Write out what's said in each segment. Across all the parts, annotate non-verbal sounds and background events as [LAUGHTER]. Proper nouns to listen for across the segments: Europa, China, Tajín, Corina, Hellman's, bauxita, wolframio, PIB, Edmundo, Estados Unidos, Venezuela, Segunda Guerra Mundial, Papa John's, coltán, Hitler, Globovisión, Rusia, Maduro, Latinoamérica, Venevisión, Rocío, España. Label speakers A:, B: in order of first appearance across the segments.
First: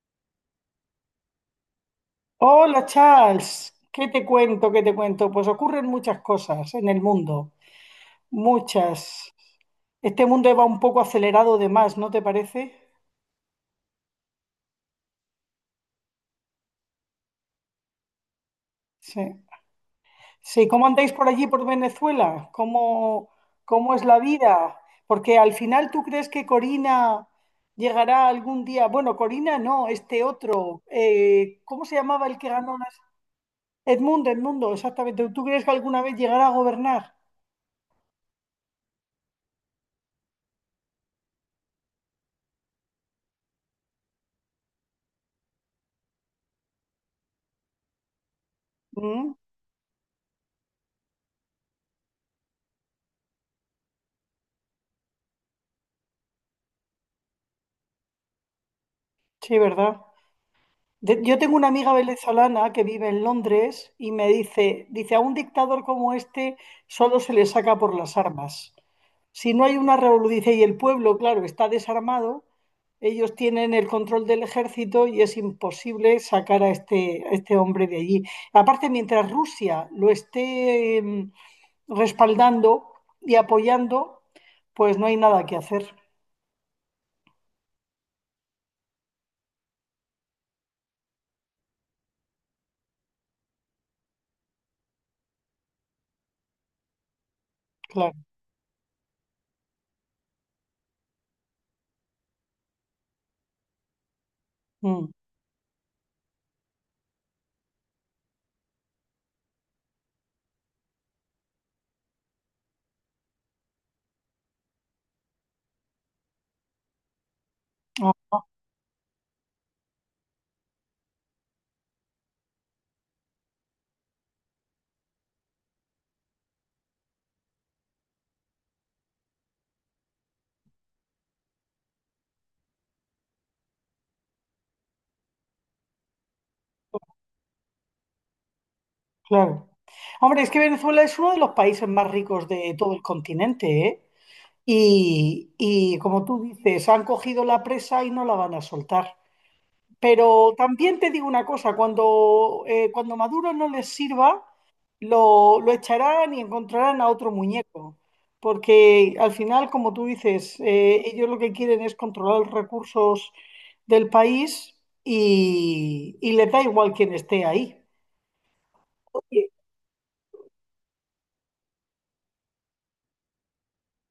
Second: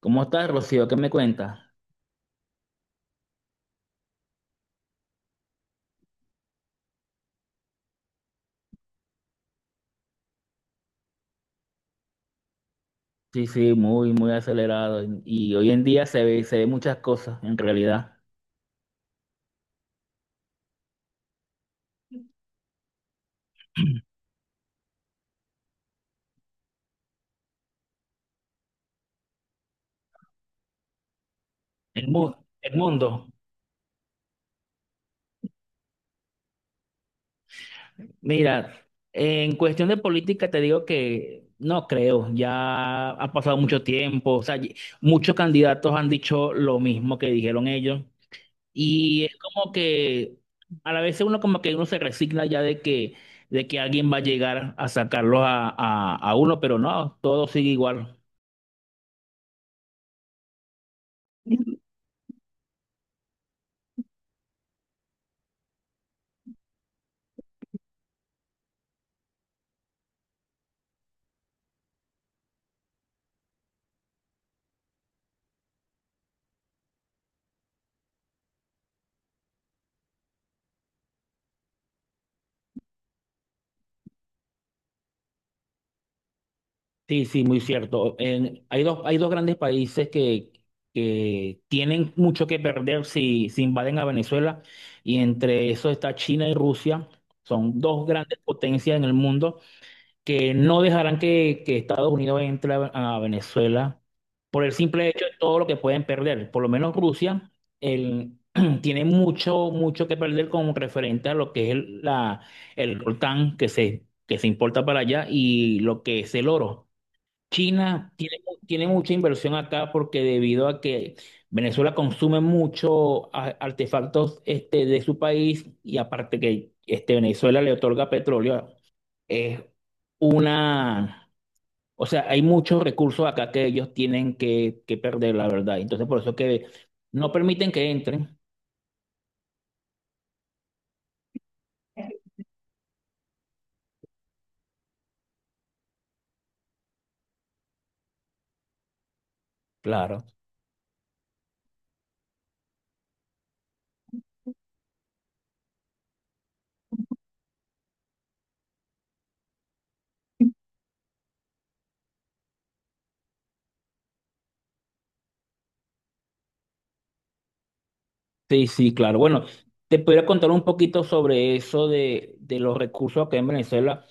A: ¿Cómo estás, Rocío? ¿Qué me cuentas?
B: Hola Charles, ¿qué te cuento? ¿Qué te cuento? Pues ocurren muchas cosas en el mundo, muchas. Este mundo va un poco acelerado de más, ¿no te parece?
A: Sí, sí, muy acelerado. Y, hoy en día se ve muchas cosas, en realidad.
B: Sí. Sí, ¿cómo andáis por allí, por Venezuela? ¿Cómo es
A: [CLEARS THROAT]
B: la vida? Porque al final tú crees que Corina llegará algún día. Bueno, Corina no, este otro, ¿cómo se
A: El
B: llamaba el
A: mundo,
B: que
A: el
B: ganó las...?
A: mundo.
B: Edmundo, Edmundo, exactamente. ¿Tú crees que alguna vez llegará a gobernar?
A: Mira, en cuestión de política te digo que no creo. Ya ha pasado mucho tiempo. O sea, muchos candidatos han dicho lo mismo que dijeron ellos. Y es
B: ¿Mm?
A: como que a la vez uno como que uno se resigna ya de que alguien va a llegar a sacarlos a uno, pero no, todo sigue igual.
B: Sí, ¿verdad? Yo tengo una amiga venezolana que vive en Londres y me dice, a un dictador como este solo se le saca por las armas. Si no hay una revolución, dice, y el pueblo, claro, está desarmado, ellos tienen el control del ejército y es imposible sacar a este hombre de allí. Aparte, mientras Rusia lo esté respaldando y apoyando, pues no hay nada que hacer.
A: Sí, sí, muy cierto. Hay dos grandes países que tienen mucho que perder si invaden a Venezuela y entre eso está China y Rusia. Son dos
B: Claro.
A: grandes potencias en el mundo que no dejarán que Estados Unidos a Venezuela por el simple
B: Mm.
A: hecho de todo lo que pueden perder. Por lo menos Rusia el- [CLEARS THROAT] tiene mucho que perder con referente a lo que es el coltán que se importa para allá y lo que es el oro. China
B: Ah,
A: tiene, tiene mucha inversión acá porque debido a que Venezuela consume mucho artefactos este, de su país y aparte que este, Venezuela le otorga petróleo, es una, o sea, hay muchos recursos acá que ellos tienen que perder, la verdad. Entonces, por eso es que no permiten que entren.
B: claro. Hombre, es que Venezuela es uno de los países más ricos de todo el continente, ¿eh? Y como tú dices, han cogido la presa y no la van a soltar.
A: Claro.
B: Pero también te digo una cosa, cuando Maduro no les sirva, lo echarán y encontrarán a otro muñeco. Porque al final, como tú dices, ellos lo que quieren es controlar los recursos del país y les da igual quién esté ahí.
A: Sí, sí, claro. Bueno, te podría contar un poquito sobre de los recursos acá en Venezuela.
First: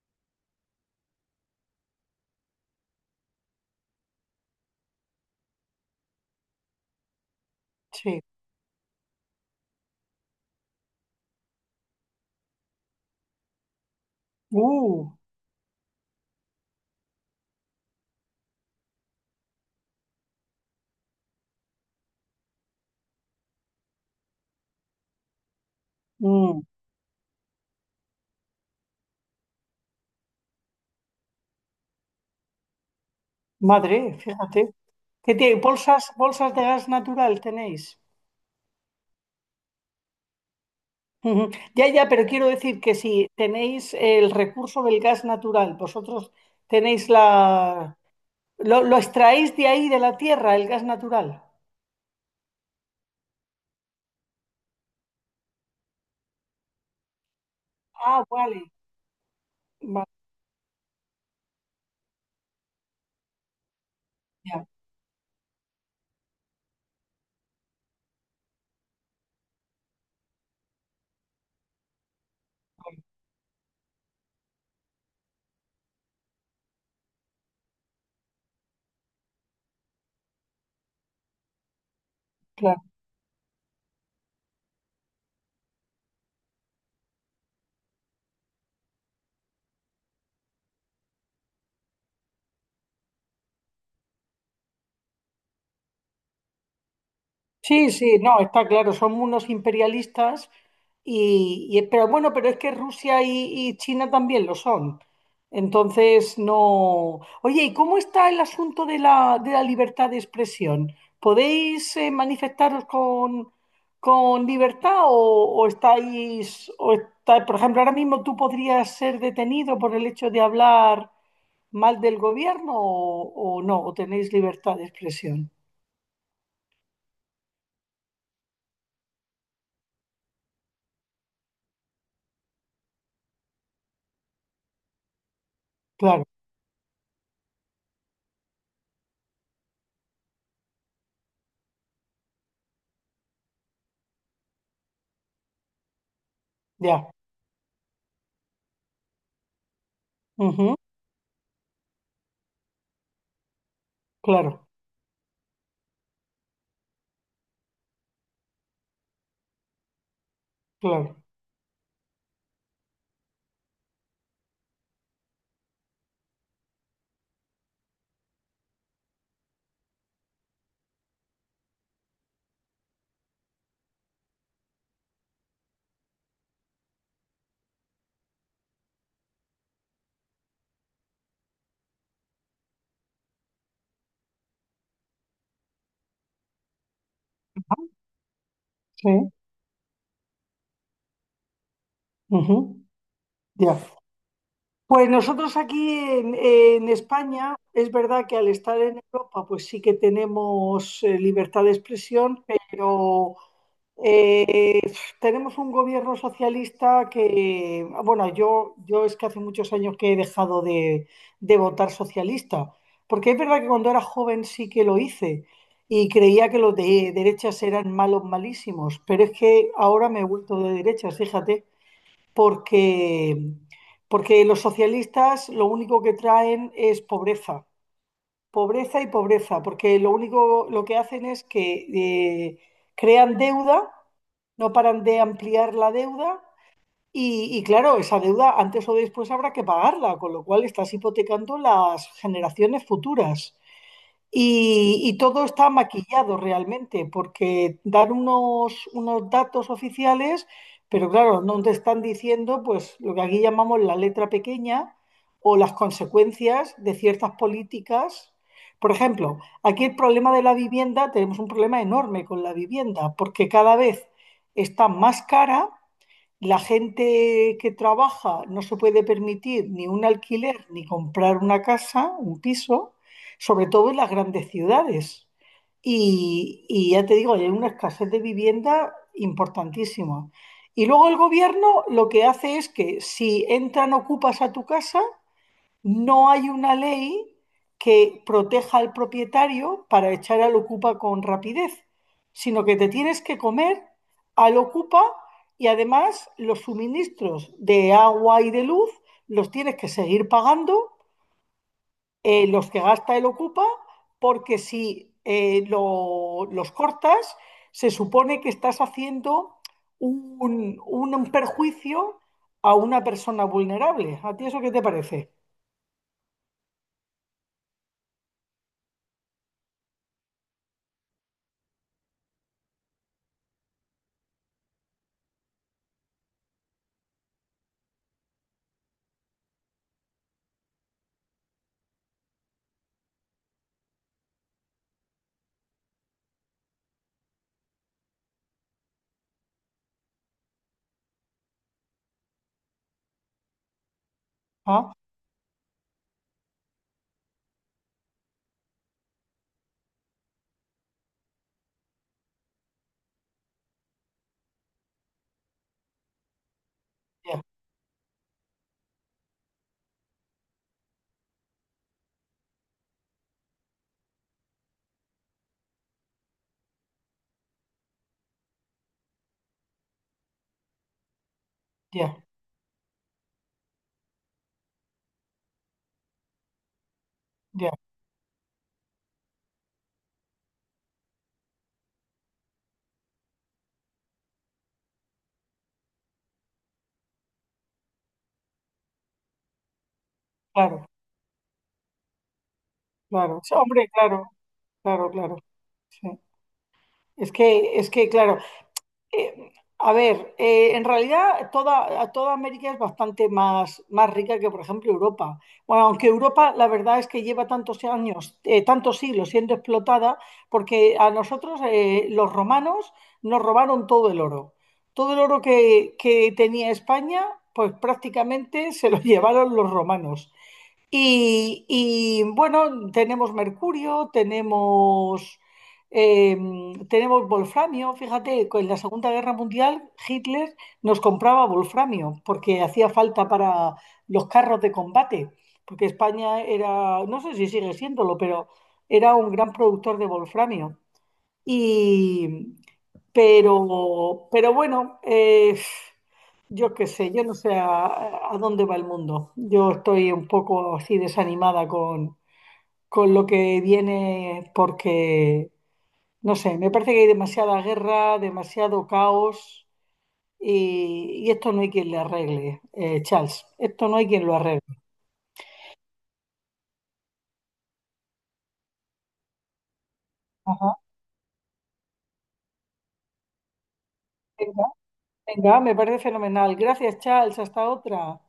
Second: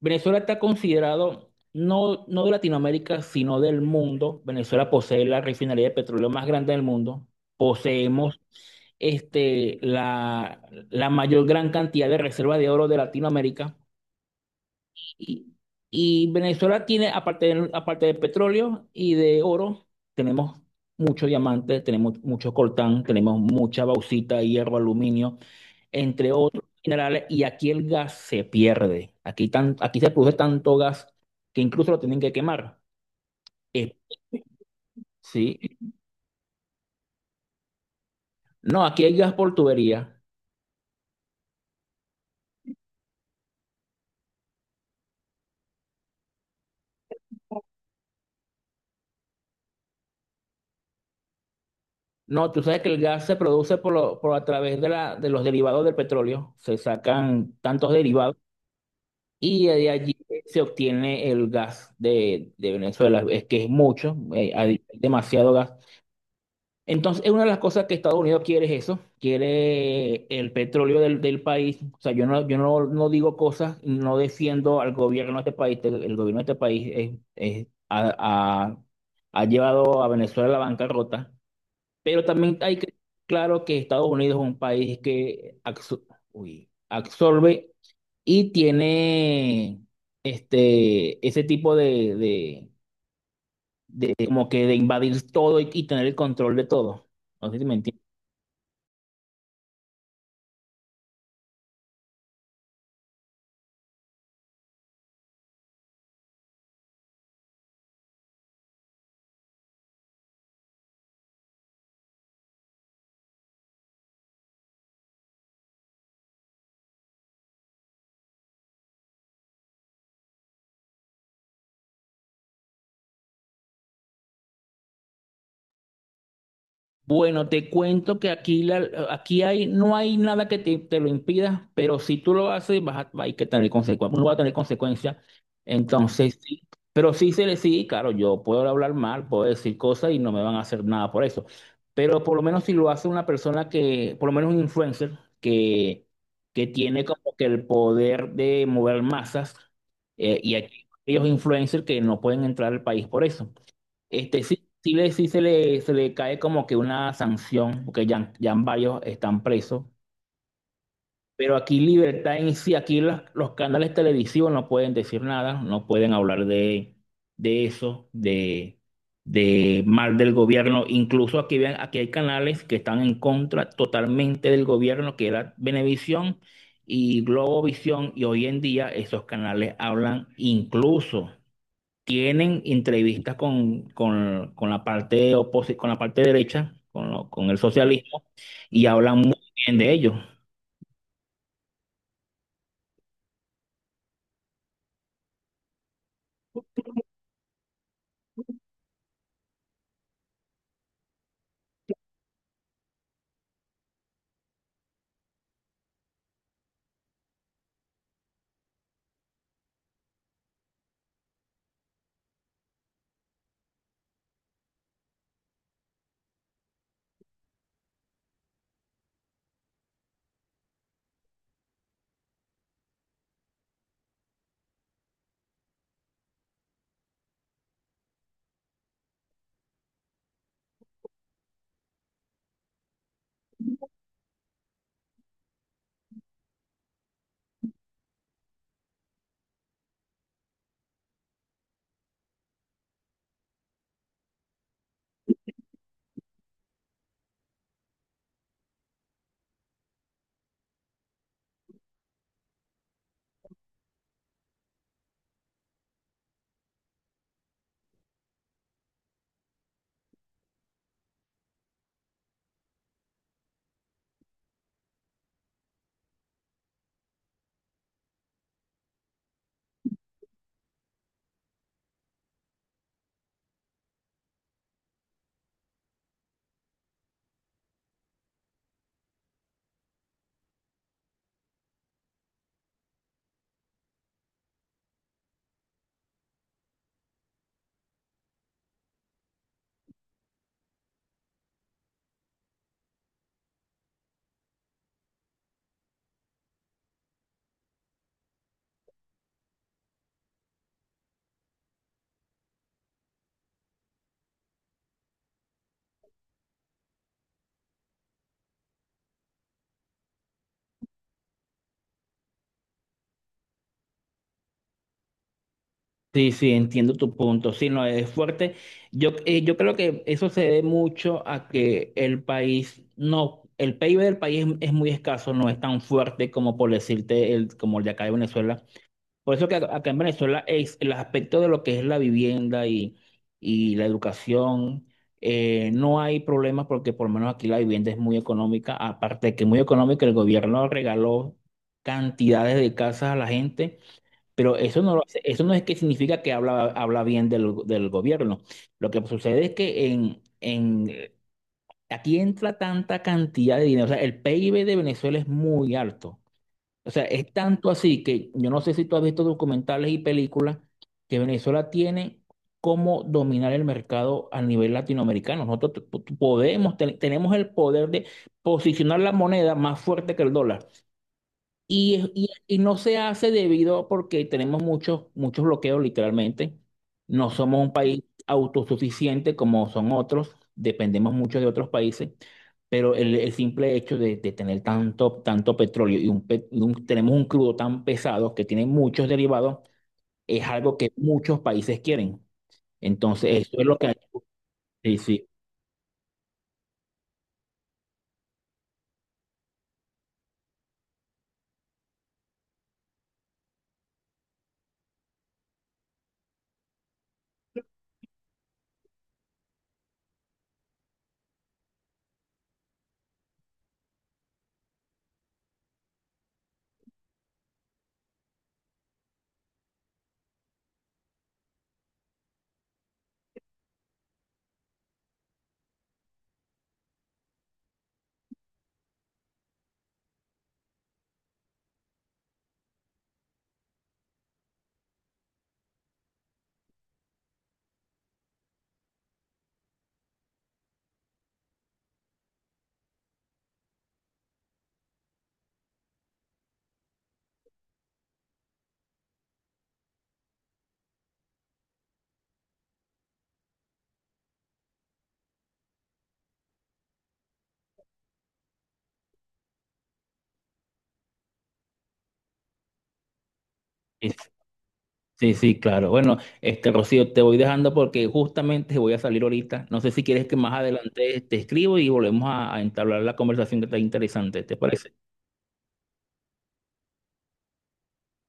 A: Venezuela está considerado no de Latinoamérica, sino del mundo. Venezuela posee la refinería de petróleo más grande del mundo.
B: Sí.
A: Poseemos este, la, la mayor gran cantidad de reservas de oro de Latinoamérica.
B: Uh,
A: Y, y Venezuela tiene, aparte de petróleo y de oro, tenemos mucho diamante, tenemos mucho coltán, tenemos mucha bauxita, hierro, aluminio, entre
B: mm.
A: otros minerales. Y aquí el gas se pierde. Aquí, aquí se produce tanto gas que incluso lo tienen que quemar. Eh,
B: Madre, fíjate. ¿Qué tiene?
A: sí.
B: ¿Bolsas, bolsas de gas natural tenéis?
A: No, aquí hay gas por tubería.
B: Ujú. Ya, ya, pero quiero decir que si tenéis el recurso del gas natural, vosotros tenéis la... ¿Lo extraéis de ahí, de la tierra, el gas natural?
A: No, tú sabes que el gas se produce por, lo- por a través de, de los derivados del petróleo. Se sacan tantos
B: Ah,
A: derivados.
B: vale.
A: Y de
B: Vale,
A: allí se obtiene el gas de Venezuela. Es que es mucho,
B: ya,
A: hay demasiado gas. Entonces, es una de las cosas que Estados Unidos quiere es eso, quiere el petróleo del país. O sea, yo no,
B: vale,
A: no digo cosas, no defiendo al gobierno de este país. El gobierno de este país ha- ha llevado a Venezuela a la bancarrota. Pero también hay
B: claro.
A: que, claro que Estados Unidos es un país que absorbe y tiene este, ese tipo de como que de invadir todo y tener el control de todo. No sé si me...
B: Sí, sí, no, está claro, son unos imperialistas pero bueno, pero es que Rusia y China también lo son. Entonces, no. Oye, ¿y cómo está el asunto de la libertad de expresión? ¿Podéis manifestaros con libertad o estáis, por ejemplo, ahora mismo tú podrías ser detenido por el hecho de hablar mal del gobierno o no, o tenéis libertad de expresión?
A: Bueno, te cuento que aquí, aquí hay, no hay nada que te lo impida, pero si tú lo haces, vas a, hay que tener consecuencias, uno va a tener consecuencias.
B: Claro,
A: Entonces, sí, pero claro, yo puedo hablar mal, puedo decir cosas y no me van a hacer nada por eso. Pero por lo menos si lo hace una persona por lo menos un influencer, que tiene
B: ya.
A: como que el poder de mover masas, y aquí
B: Ujú.
A: hay ellos influencers que no pueden entrar al país por eso. Este, sí,
B: Claro,
A: sí se le cae como que una sanción, porque ya, ya varios están presos.
B: claro,
A: Pero aquí libertad en sí, aquí los canales televisivos no pueden decir nada, no pueden hablar de eso, de, de mal del gobierno. Incluso aquí, vean, aquí hay canales que están en contra totalmente del gobierno, que era Venevisión y Globovisión, y hoy en día esos canales hablan incluso tienen entrevistas con la parte con la parte derecha, con el socialismo, y
B: sí,
A: hablan muy bien de ellos.
B: ujú, ya. Pues nosotros aquí en España, es verdad que al estar en Europa, pues sí que tenemos libertad de expresión, pero eh, tenemos un gobierno socialista que, bueno, yo es que hace muchos años que he dejado de votar socialista, porque es verdad que cuando era joven sí que lo hice y creía que los de derechas eran malos, malísimos, pero es que ahora me he vuelto de derechas, fíjate porque, porque los socialistas lo único que traen es pobreza, pobreza y pobreza, porque lo único lo que hacen es que crean deuda, no paran de ampliar la deuda y claro, esa deuda antes o después habrá que pagarla, con lo cual estás hipotecando las generaciones futuras. Y todo está maquillado realmente, porque dan unos datos oficiales, pero claro, no te están diciendo pues lo que aquí llamamos la letra pequeña o las consecuencias de ciertas políticas. Por ejemplo, aquí el problema de la vivienda, tenemos un problema enorme con la vivienda, porque cada vez está más cara, la gente que trabaja no se puede permitir ni un alquiler ni comprar una casa, un piso, sobre todo en las grandes ciudades. Y ya te digo, hay una escasez de vivienda importantísima. Y luego el gobierno lo que hace es que si entran ocupas a tu casa, no hay una ley que proteja al propietario para echar al ocupa con rapidez, sino que te tienes que comer al ocupa, y además los suministros de agua y de luz los tienes que seguir pagando, los que gasta el ocupa, porque si los cortas, se supone que estás haciendo un perjuicio a una persona vulnerable. ¿A ti eso qué te parece?
A: Sí, sí, entiendo tu punto. Sí, no, es fuerte. Yo, yo creo que eso se debe mucho a que el país, no, el PIB del país es muy escaso, no es tan fuerte como por decirte como el de acá de Venezuela. Por eso que acá en Venezuela es el aspecto de lo que es la vivienda y la educación, no hay problemas porque por lo menos aquí la vivienda es muy económica, aparte de que es muy económica, el gobierno regaló cantidades de casas a la gente, pero eso
B: ¿Ah?
A: no, eso no es que significa que habla bien del gobierno. Lo que sucede es que aquí entra tanta cantidad de dinero, o sea, el PIB de Venezuela es muy alto. O sea, es tanto así que yo no sé si tú has visto documentales y películas que Venezuela tiene cómo dominar el mercado a nivel latinoamericano. Nosotros podemos, tenemos el poder de posicionar la moneda más fuerte que el dólar.
B: Ya,
A: Y no se hace debido porque tenemos muchos bloqueos literalmente. No somos
B: ya,
A: un país autosuficiente como son otros, dependemos mucho de otros países, pero el simple hecho de tener tanto petróleo y, un, pe- y un- tenemos un crudo tan pesado que tiene muchos derivados es algo
B: claro,
A: que muchos países quieren.
B: claro.
A: Entonces,
B: Sí,
A: eso es lo que...
B: hombre,
A: hay.
B: claro, claro,
A: Sí,
B: claro. Sí. Es que, claro, eh, a ver, en realidad a toda América es bastante más, más rica que, por ejemplo, Europa. Bueno, aunque Europa, la verdad es que lleva tantos años, tantos siglos siendo explotada, porque a nosotros, los romanos nos robaron todo el oro. Todo el oro que tenía España, pues prácticamente se lo [LAUGHS] llevaron los romanos. Bueno, tenemos mercurio, eh, tenemos wolframio. Fíjate, en la Segunda Guerra Mundial Hitler nos compraba wolframio porque hacía falta para los carros de combate, porque España era, no sé si sigue siéndolo, pero era un gran productor de wolframio. Y, pero bueno, yo qué sé, yo no sé a dónde va el mundo. Yo estoy un poco así desanimada con lo que viene, porque, no sé, me parece que hay demasiada guerra, demasiado caos y esto no hay quien le arregle, Charles. Esto no hay
A: sí.
B: quien lo arregle.
A: Sí, sí, claro. Bueno, este Rocío, te voy dejando porque justamente voy a salir ahorita. No sé si quieres que más adelante te escribo y volvemos a entablar la conversación que está interesante, ¿te
B: Venga,
A: parece?
B: venga, me parece fenomenal. Gracias, Charles. Hasta otra.